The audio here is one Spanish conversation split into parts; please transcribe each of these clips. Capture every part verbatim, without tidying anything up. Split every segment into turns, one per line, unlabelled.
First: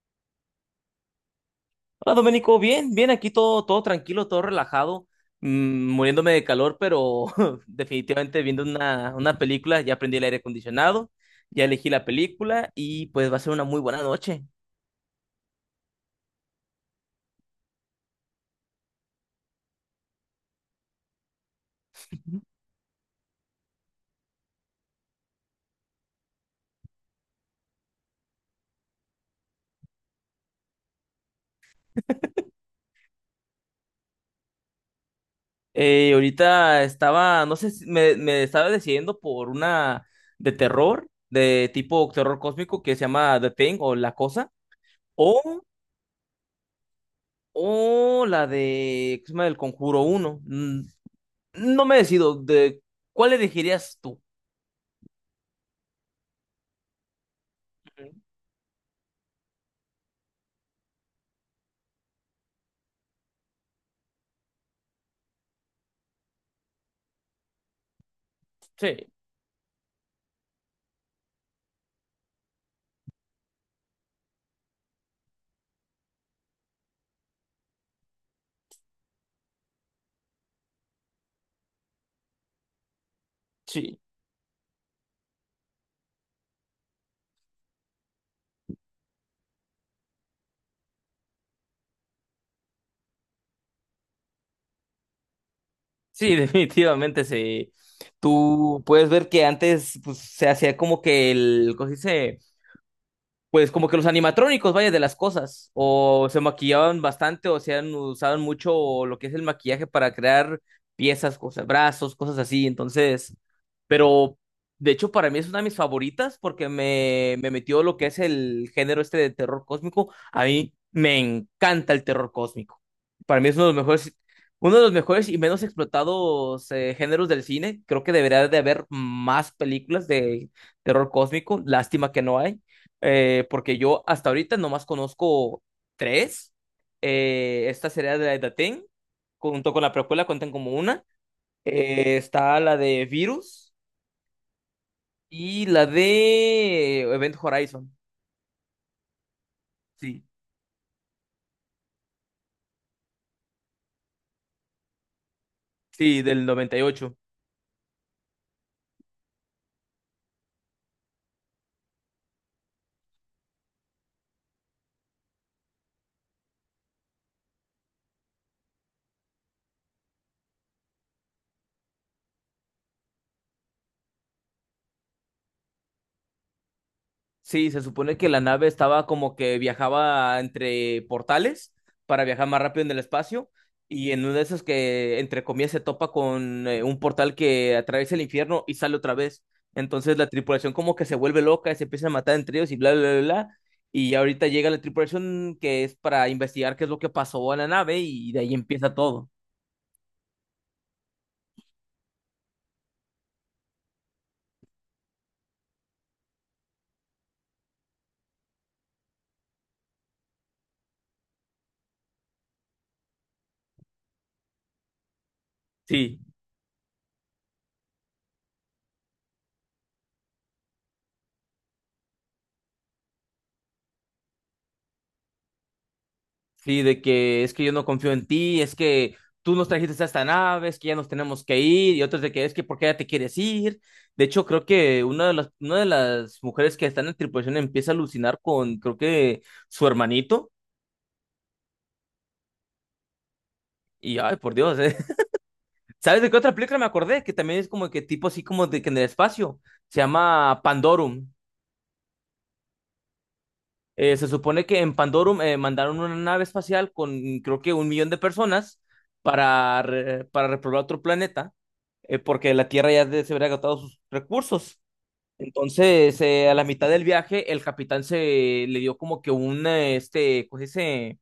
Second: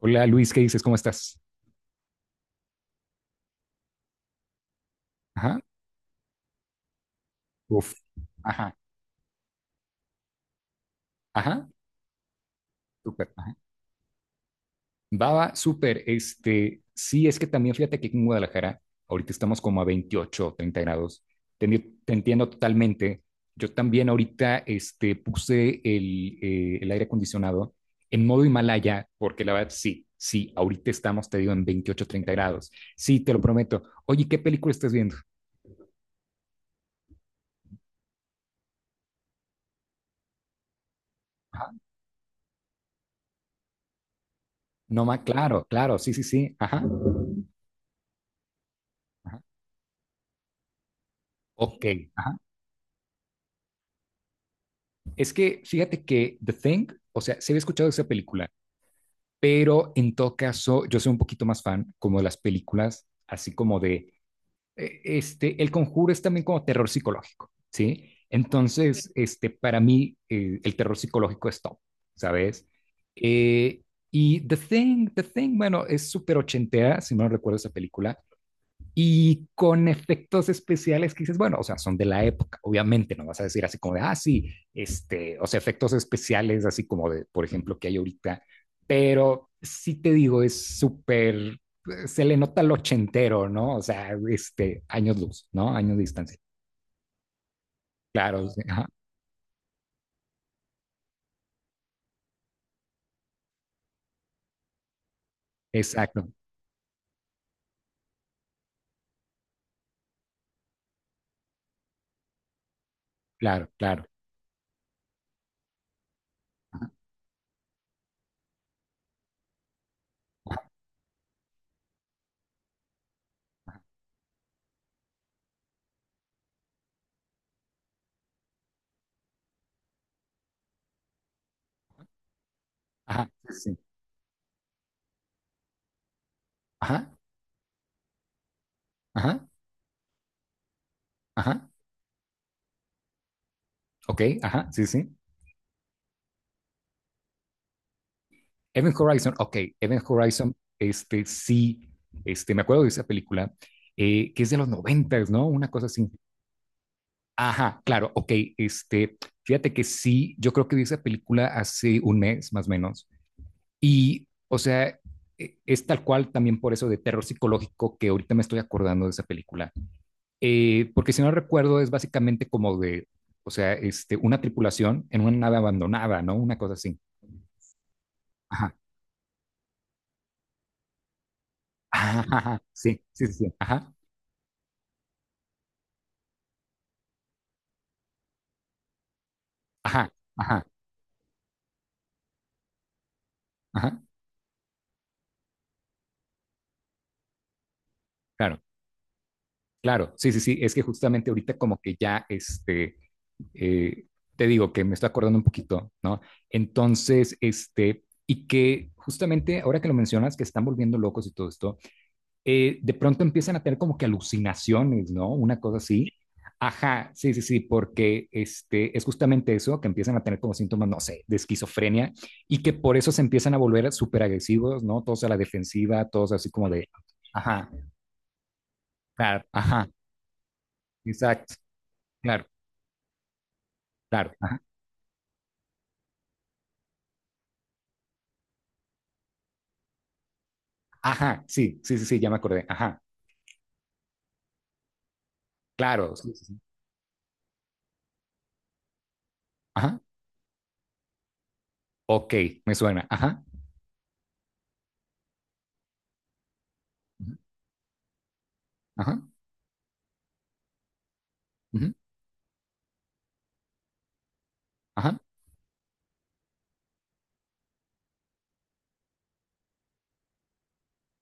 Hola Luis, ¿qué dices? ¿Cómo estás?
Hola Domenico, bien, bien, aquí todo, todo tranquilo, todo relajado, mm,
Ajá.
muriéndome de calor, pero
Uf.
definitivamente viendo
Ajá.
una, una película, ya aprendí el aire acondicionado, ya
Ajá.
elegí la película y pues
Súper.
va a ser
Ajá.
una muy buena noche.
Baba, súper. Este, sí, es que también fíjate que aquí en Guadalajara, ahorita estamos como a veintiocho o 30 grados. Te, enti- te entiendo totalmente. Yo también ahorita este, puse el, eh, el aire acondicionado en modo Himalaya, porque la verdad sí, sí, ahorita estamos, te digo, en veintiocho treinta grados. Sí, te lo prometo. Oye, ¿qué película estás viendo?
Eh, ahorita estaba, no sé, si- me, me estaba decidiendo por una de terror, de
Ajá.
tipo terror cósmico que se llama The Thing o La Cosa,
No más,
o,
claro, claro, sí, sí, sí. Ajá.
o la de, ¿qué se
Ajá.
llama? El Conjuro uno. Mm,
Ok,
No me decido,
ajá.
de, ¿cuál elegirías tú?
Es que fíjate que The Thing, o sea, se había escuchado esa película, pero en todo caso yo soy un poquito más fan como de las películas, así como de, eh, este, El Conjuro es también como terror psicológico, ¿sí? Entonces,
Sí.
este, para mí eh, el terror psicológico es top, ¿sabes? Eh, y The Thing, The Thing, bueno, es súper ochentera, si no recuerdo esa película, y con efectos especiales que dices, bueno, o sea, son de la época, obviamente, no vas a decir así como de,
Sí,
ah, sí, este, o sea, efectos especiales así como de, por ejemplo, que hay ahorita, pero sí te digo, es súper, se le nota el ochentero, ¿no? O sea, este, años luz, ¿no? Años de
sí,
distancia.
definitivamente sí.
Claro, sí,
Tú
ajá,
puedes ver que antes pues, se hacía como que el, ¿cómo se dice? Pues como que los animatrónicos, vaya, de las cosas,
exacto,
o se maquillaban bastante, o se han usaban mucho lo que es el maquillaje para crear piezas, cosas, brazos, cosas así, entonces,
claro, claro,
pero de hecho para mí es una de mis favoritas porque me, me metió lo que es el género este de terror cósmico, a mí me encanta el terror cósmico, para mí es uno de los mejores, uno de los mejores y menos explotados eh, géneros del cine, creo que debería de haber más películas de terror cósmico, lástima que no hay
ajá,
eh,
sí, sí,
porque yo hasta ahorita nomás conozco tres.
ajá,
Eh, esta sería de la de The Thing,
ajá,
junto con la precuela cuentan como una.
ajá,
Eh, está la de Virus
ok, ajá, sí, sí,
y la de Event Horizon.
Event Horizon, ok, Event
Sí,
Horizon, este sí, este, me acuerdo de esa película, eh, que es de los noventas, ¿no? Una cosa así.
sí, del noventa y ocho.
Ajá, claro, ok, este, fíjate que sí, yo creo que vi esa película hace un mes más o menos, y, o sea, eh, es tal cual también por eso de terror psicológico que ahorita me estoy acordando de esa película. Eh, porque si no recuerdo es básicamente como de, o sea, este, una tripulación en una nave abandonada, ¿no? Una cosa así.
Sí, se supone que la nave
Ajá.
estaba como que viajaba entre portales
Ah,
para
ajá,
viajar más
ajá,
rápido en el
sí, sí, sí,
espacio
sí, ajá.
y en uno de esos que entre comillas se topa con eh, un portal que atraviesa el infierno y sale otra vez.
Ajá,
Entonces la
ajá,
tripulación como que se vuelve loca, se empieza a matar entre ellos y bla, bla, bla, bla.
ajá,
Y ahorita llega la tripulación que es para investigar qué es lo que pasó a la nave y de ahí
claro,
empieza todo.
claro, sí, sí, sí, es que justamente ahorita como que ya, este, eh, te digo que me estoy acordando un poquito, ¿no? Entonces, este, y que justamente ahora que lo mencionas, que están volviendo locos y todo esto, eh, de pronto empiezan a tener como que alucinaciones, ¿no? Una cosa así.
Sí.
Ajá, sí, sí, sí, porque este, es justamente eso, que empiezan a tener como síntomas, no sé, de esquizofrenia y que por eso se empiezan a volver súper agresivos, ¿no? Todos a la defensiva, todos así como
Sí,
de,
de que es que
ajá,
yo no confío en ti, es que
claro,
tú nos
ajá,
trajiste a esta nave, es que ya nos tenemos
exacto,
que ir, y otros de que
claro,
es que por qué ya te quieres ir. De
claro,
hecho,
ajá,
creo que una de las, una de las mujeres que están en tripulación empieza a alucinar con, creo que, su hermanito.
ajá, sí, sí, sí, sí, ya me acordé, ajá,
Y ay, por Dios, ¿eh?
claro,
¿Sabes de
sí,
qué
sí,
otra
sí,
película me acordé? Que también es como que tipo así como de que en el espacio. Se
ajá,
llama Pandorum.
ok, me suena, ajá,
Eh, se supone que en Pandorum eh, mandaron una nave espacial
ujú,
con creo que un millón de personas
ajá,
para, re- para repoblar otro planeta,
ujú,
eh, porque la Tierra ya de- se habría agotado sus recursos.
ajá,
Entonces, eh, a la mitad del viaje, el capitán se le dio como que un, eh, este, pues ese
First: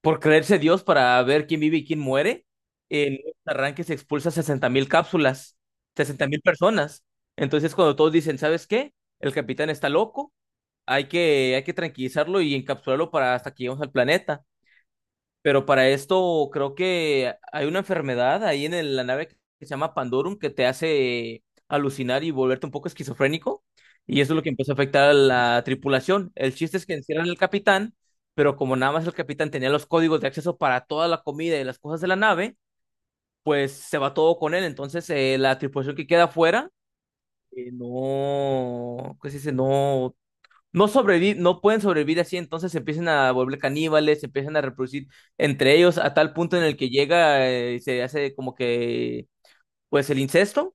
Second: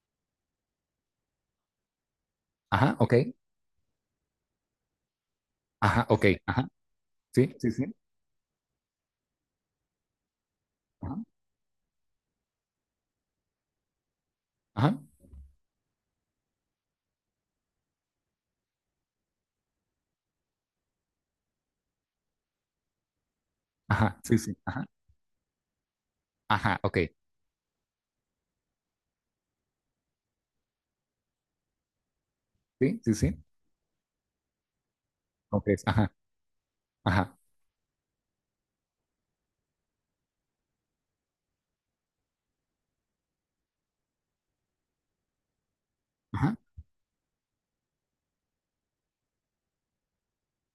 por creerse Dios para ver quién vive y quién muere.
ajá, ok,
En un arranque se expulsa sesenta mil cápsulas,
ajá, ok,
sesenta mil
ajá,
personas.
sí, sí,
Entonces,
sí,
cuando todos dicen, ¿sabes qué? El capitán está loco, hay
ajá,
que, hay que tranquilizarlo y encapsularlo para hasta que lleguemos al planeta.
ajá,
Pero para esto creo que hay una enfermedad ahí en el- la nave que se llama Pandorum que te hace alucinar y volverte un poco esquizofrénico.
ajá,
Y eso es
sí,
lo que
sí,
empezó a
ajá,
afectar a la tripulación. El chiste
ajá,
es que
ok,
encierran al capitán, pero como nada más el capitán tenía los códigos de acceso para toda la comida y las cosas de la nave,
sí, sí, sí,
pues se va todo con él. Entonces eh, la
ok,
tripulación que
ajá,
queda afuera
ajá,
eh, no, ¿qué se dice? No no sobrevi- no pueden sobrevivir así, entonces se empiezan a volver caníbales, se empiezan a reproducir entre ellos a tal punto
ajá,
en el que llega, eh, se hace como que, pues el incesto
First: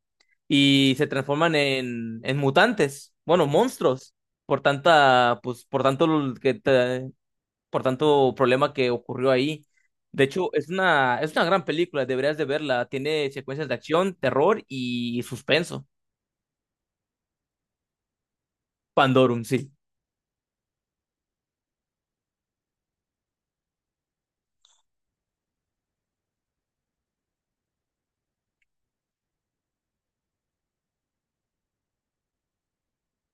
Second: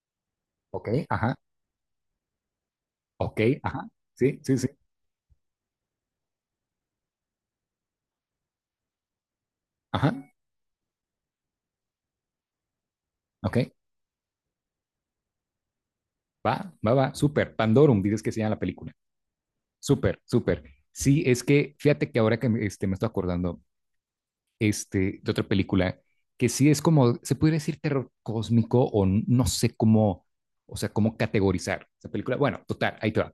ok,
y se
ajá,
transforman en, en mutantes,
ok,
bueno,
ajá,
monstruos,
sí, sí,
por
sí,
tanta, pues, por tanto l- que te- por tanto problema que ocurrió ahí.
ajá,
De hecho, es una, es una gran película, deberías de verla. Tiene
ok,
secuencias de acción, terror y suspenso.
va, va, va, súper, Pandorum, dices que se llama la película,
Pandorum, sí.
súper, súper, sí, es que fíjate que ahora que me, este, me estoy acordando, este, de otra película que sí es como, se podría decir terror cósmico o n- no sé cómo, o sea, cómo categorizar esa película. Bueno, total, ahí te va.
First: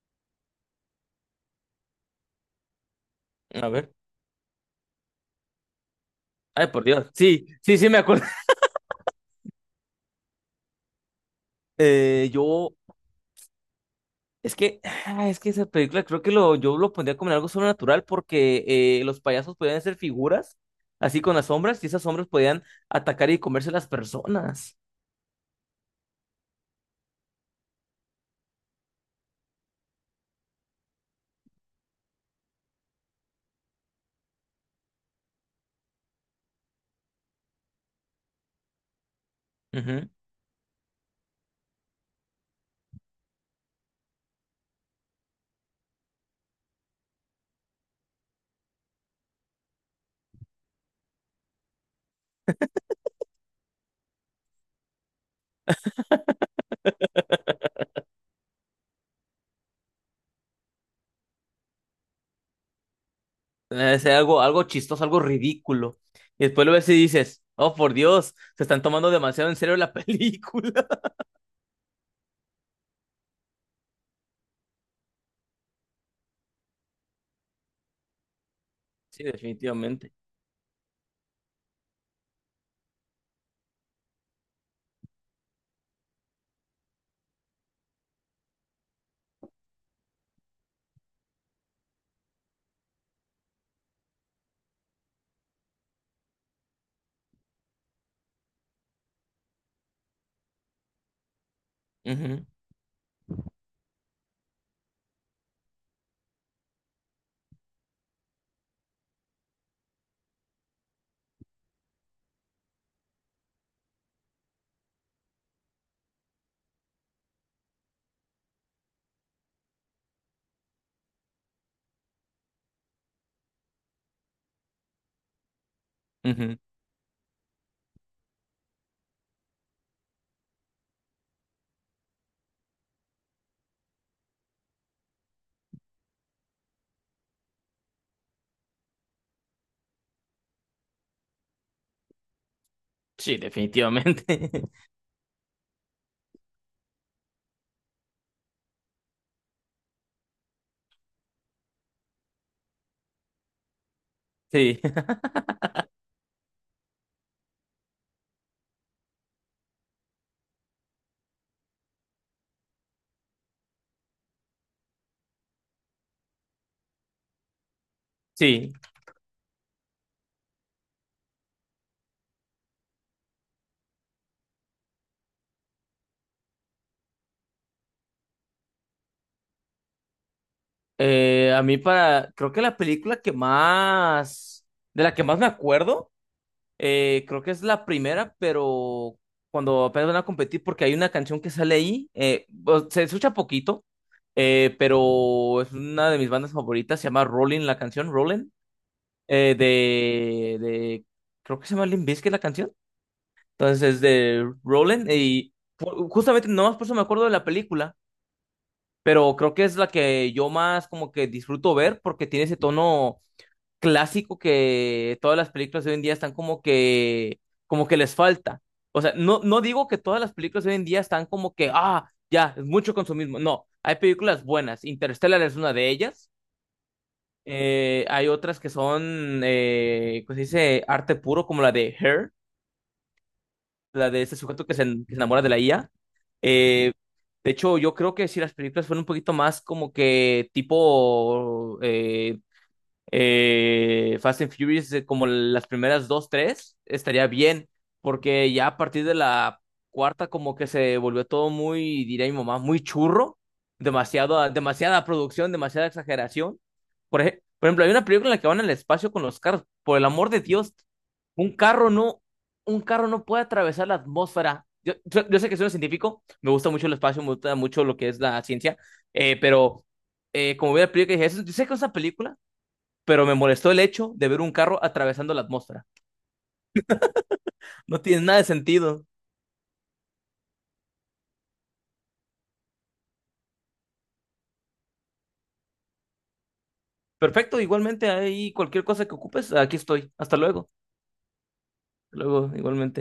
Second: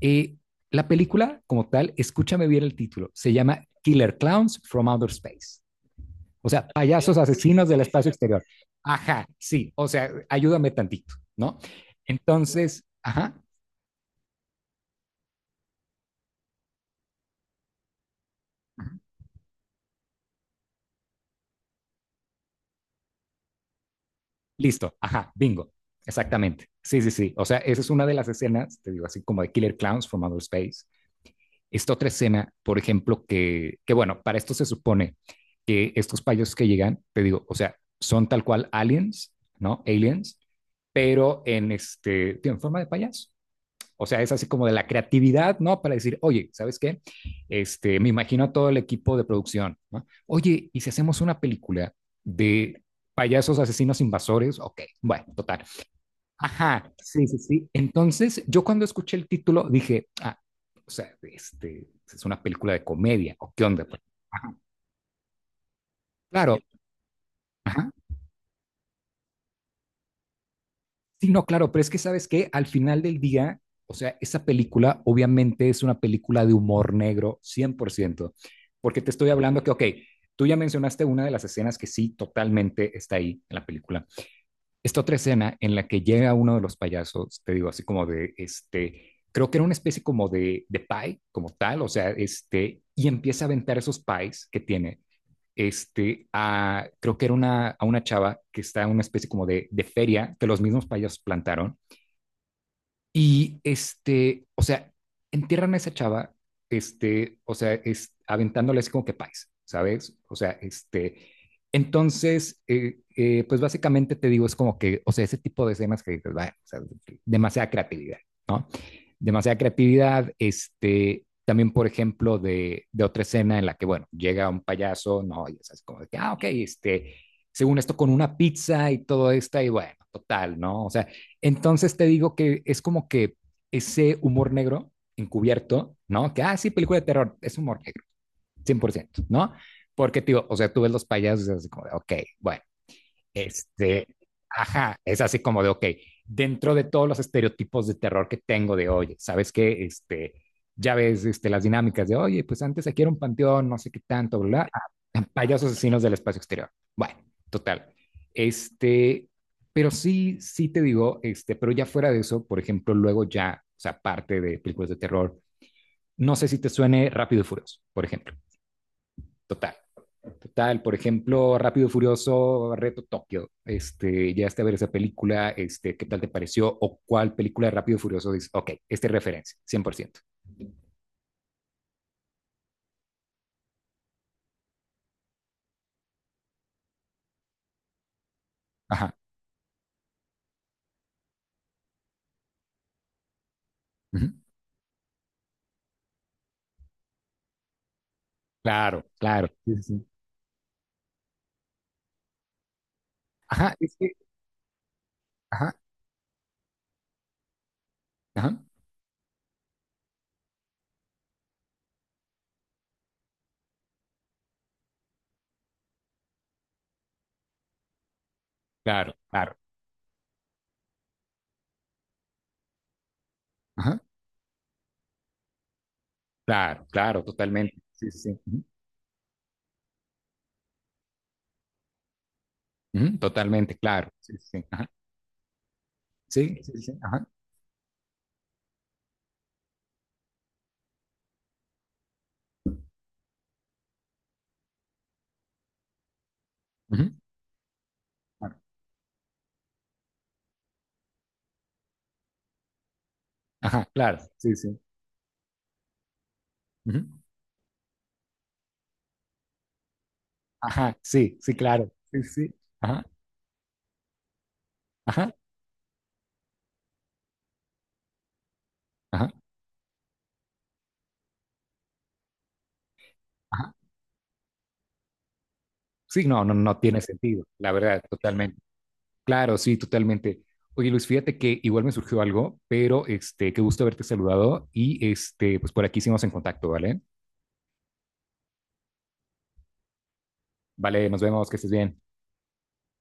Eh, la película como tal, escúchame bien el título, se llama
A ver.
Killer Clowns from Outer Space. O
Ay,
sea,
por Dios.
payasos
Sí,
asesinos
sí,
del
sí, me
espacio
acuerdo.
exterior. Ajá, sí, o sea, ayúdame tantito, ¿no?
Eh, yo,
Entonces, ajá,
es que, ah, es que esa película creo que lo, yo lo pondría como en algo sobrenatural porque eh, los payasos podían ser figuras así con las sombras y esas sombras podían atacar y comerse las personas.
listo, ajá, bingo, exactamente. Sí, sí, sí. O sea, esa es una de las escenas, te digo, así como de Killer Clowns from Outer Space. Esta otra escena, por ejemplo, que, que bueno, para esto se supone que estos payasos que llegan, te digo, o sea, son tal cual aliens, ¿no?
Ujú.
Aliens, pero en este, tío, en forma de payaso. O sea, es así como de la creatividad, ¿no? Para decir, oye, ¿sabes qué? Este, me imagino a todo el equipo de producción, ¿no? Oye, ¿y si hacemos una película de payasos asesinos invasores? Ok, bueno, total. Ajá, sí, sí, sí. Entonces, yo cuando escuché el título dije, ah, o sea, este, ¿es una película de comedia, o qué onda,
Eh,
pues?
sea algo,
Ajá,
algo chistoso, algo ridículo. Y
claro,
después lo ves y dices, oh,
ajá.
por Dios, se están tomando demasiado en serio la película.
Sí, no, claro, pero es que sabes que al final del día, o sea, esa película obviamente es una película de humor negro cien por ciento, porque te
Sí,
estoy hablando que, ok,
definitivamente.
tú ya mencionaste una de las escenas que sí totalmente está ahí en la película, esta otra escena en la que llega uno de los payasos, te digo, así como de, este, creo que era una especie como de, de, pie, como tal, o sea, este, y empieza a aventar esos pies que tiene, este, a, creo que era una, a una chava que está en una especie como de, de feria que los mismos payasos plantaron,
Ujú,
y este, o sea, entierran a esa chava, este, o sea, es, aventándole así como que pais, ¿sabes? O sea, este, entonces, eh, eh, pues básicamente te digo, es como que, o sea, ese tipo de escenas que dices, "Bah, o sea, demasiada creatividad, demasiada creatividad, este, también, por ejemplo, de, de, otra escena en la que, bueno, llega un payaso, no, y es como de que, ah, ok,
ujú.
este, según esto, con una pizza y todo esto, y bueno, total, ¿no? O sea, entonces te digo que es como que ese humor negro encubierto, ¿no? Que, ah, sí, película de terror, es humor negro, cien por ciento, ¿no? Porque, tío, o sea, tú ves los payasos y es así como de, ok, bueno,
Sí,
este,
definitivamente.
ajá, es así como de, ok, dentro de todos los estereotipos de terror que tengo de, oye, ¿sabes qué? Este, ya ves este, las dinámicas de, oye, pues antes aquí era un panteón, no sé qué tanto, bla, bla,
Sí,
ah, payasos asesinos del espacio exterior. Bueno, total. Este, pero sí, sí te digo, este, pero ya fuera de eso, por ejemplo, luego ya, o sea, parte de películas de terror, no sé si te suene Rápido y Furioso, por ejemplo.
sí.
Total. Total, por ejemplo, Rápido y Furioso, Reto Tokio. Este, ya está a ver esa película, este, ¿qué tal te pareció? ¿O cuál película de Rápido y Furioso dices, ok, esta es referencia, cien por ciento?
Eh, a mí para, creo que la película que más, de la que más me acuerdo, eh, creo que es la primera,
Ajá.
pero cuando apenas van a competir, porque hay una canción que sale ahí, eh, o- se escucha poquito,
Ujú.
eh, pero es una de mis bandas favoritas, se llama Rolling, la canción Rolling,
Claro, claro.
eh,
Sí, sí, sí.
de, de, creo que se llama Limp Bizkit la canción,
Ajá,
entonces
es
es
que,
de Rolling, y
ajá,
ju- justamente nomás por eso me acuerdo de la película,
ajá.
pero creo que es la que yo más como que disfruto ver porque tiene ese tono clásico que todas las películas de hoy en día están como que, como que les falta. O sea,
Claro,
no,
claro.
no digo que todas las películas de hoy en día están como que, ah, ya, es mucho consumismo. No, hay
Ajá.
películas buenas. Interstellar es una de ellas.
Claro, claro, totalmente.
Eh,
Sí, sí,
hay
sí.
otras
Ujú,
que son, eh, ¿cómo se dice? Arte puro, como la de Her,
ujú, totalmente, claro.
la de
Sí,
este
sí, sí.
sujeto que se,
Ajá.
en- que se enamora de la I A.
Sí, sí,
Eh,
sí. Ajá.
de hecho, yo creo que si las películas fueran un poquito más como que tipo eh, eh, Fast and Furious, eh, como las primeras dos, tres,
Ujú,
estaría bien, porque
claro,
ya a partir de la cuarta como que se volvió todo muy, diría mi mamá, muy churro,
ajá, claro.
demasiado,
Sí, sí.
demasiada producción, demasiada exageración.
Ujú.
Por ej- por ejemplo, hay una película en la que van al espacio con los carros, por el amor de Dios,
Ajá, sí, sí,
un carro
claro. Sí,
no,
sí.
un
Ajá,
carro no puede atravesar la atmósfera. Yo, yo,
ajá,
yo sé que soy un científico, me gusta mucho el espacio, me gusta mucho lo que es la ciencia,
ajá,
eh, pero eh, como vi la película, dije, "Eso- yo sé que es una película, pero me molestó
ajá.
el hecho de ver un carro atravesando la atmósfera.
Sí, no, no, no tiene sentido, la
No
verdad,
tiene nada de
totalmente.
sentido.
Claro, sí, totalmente. Oye, Luis, fíjate que igual me surgió algo, pero este, qué gusto haberte saludado y este, pues por aquí seguimos en contacto, ¿vale?
Perfecto, igualmente ahí cualquier cosa que ocupes, aquí estoy. Hasta luego.
Vale, nos vemos, que estés bien.
Hasta luego, igualmente.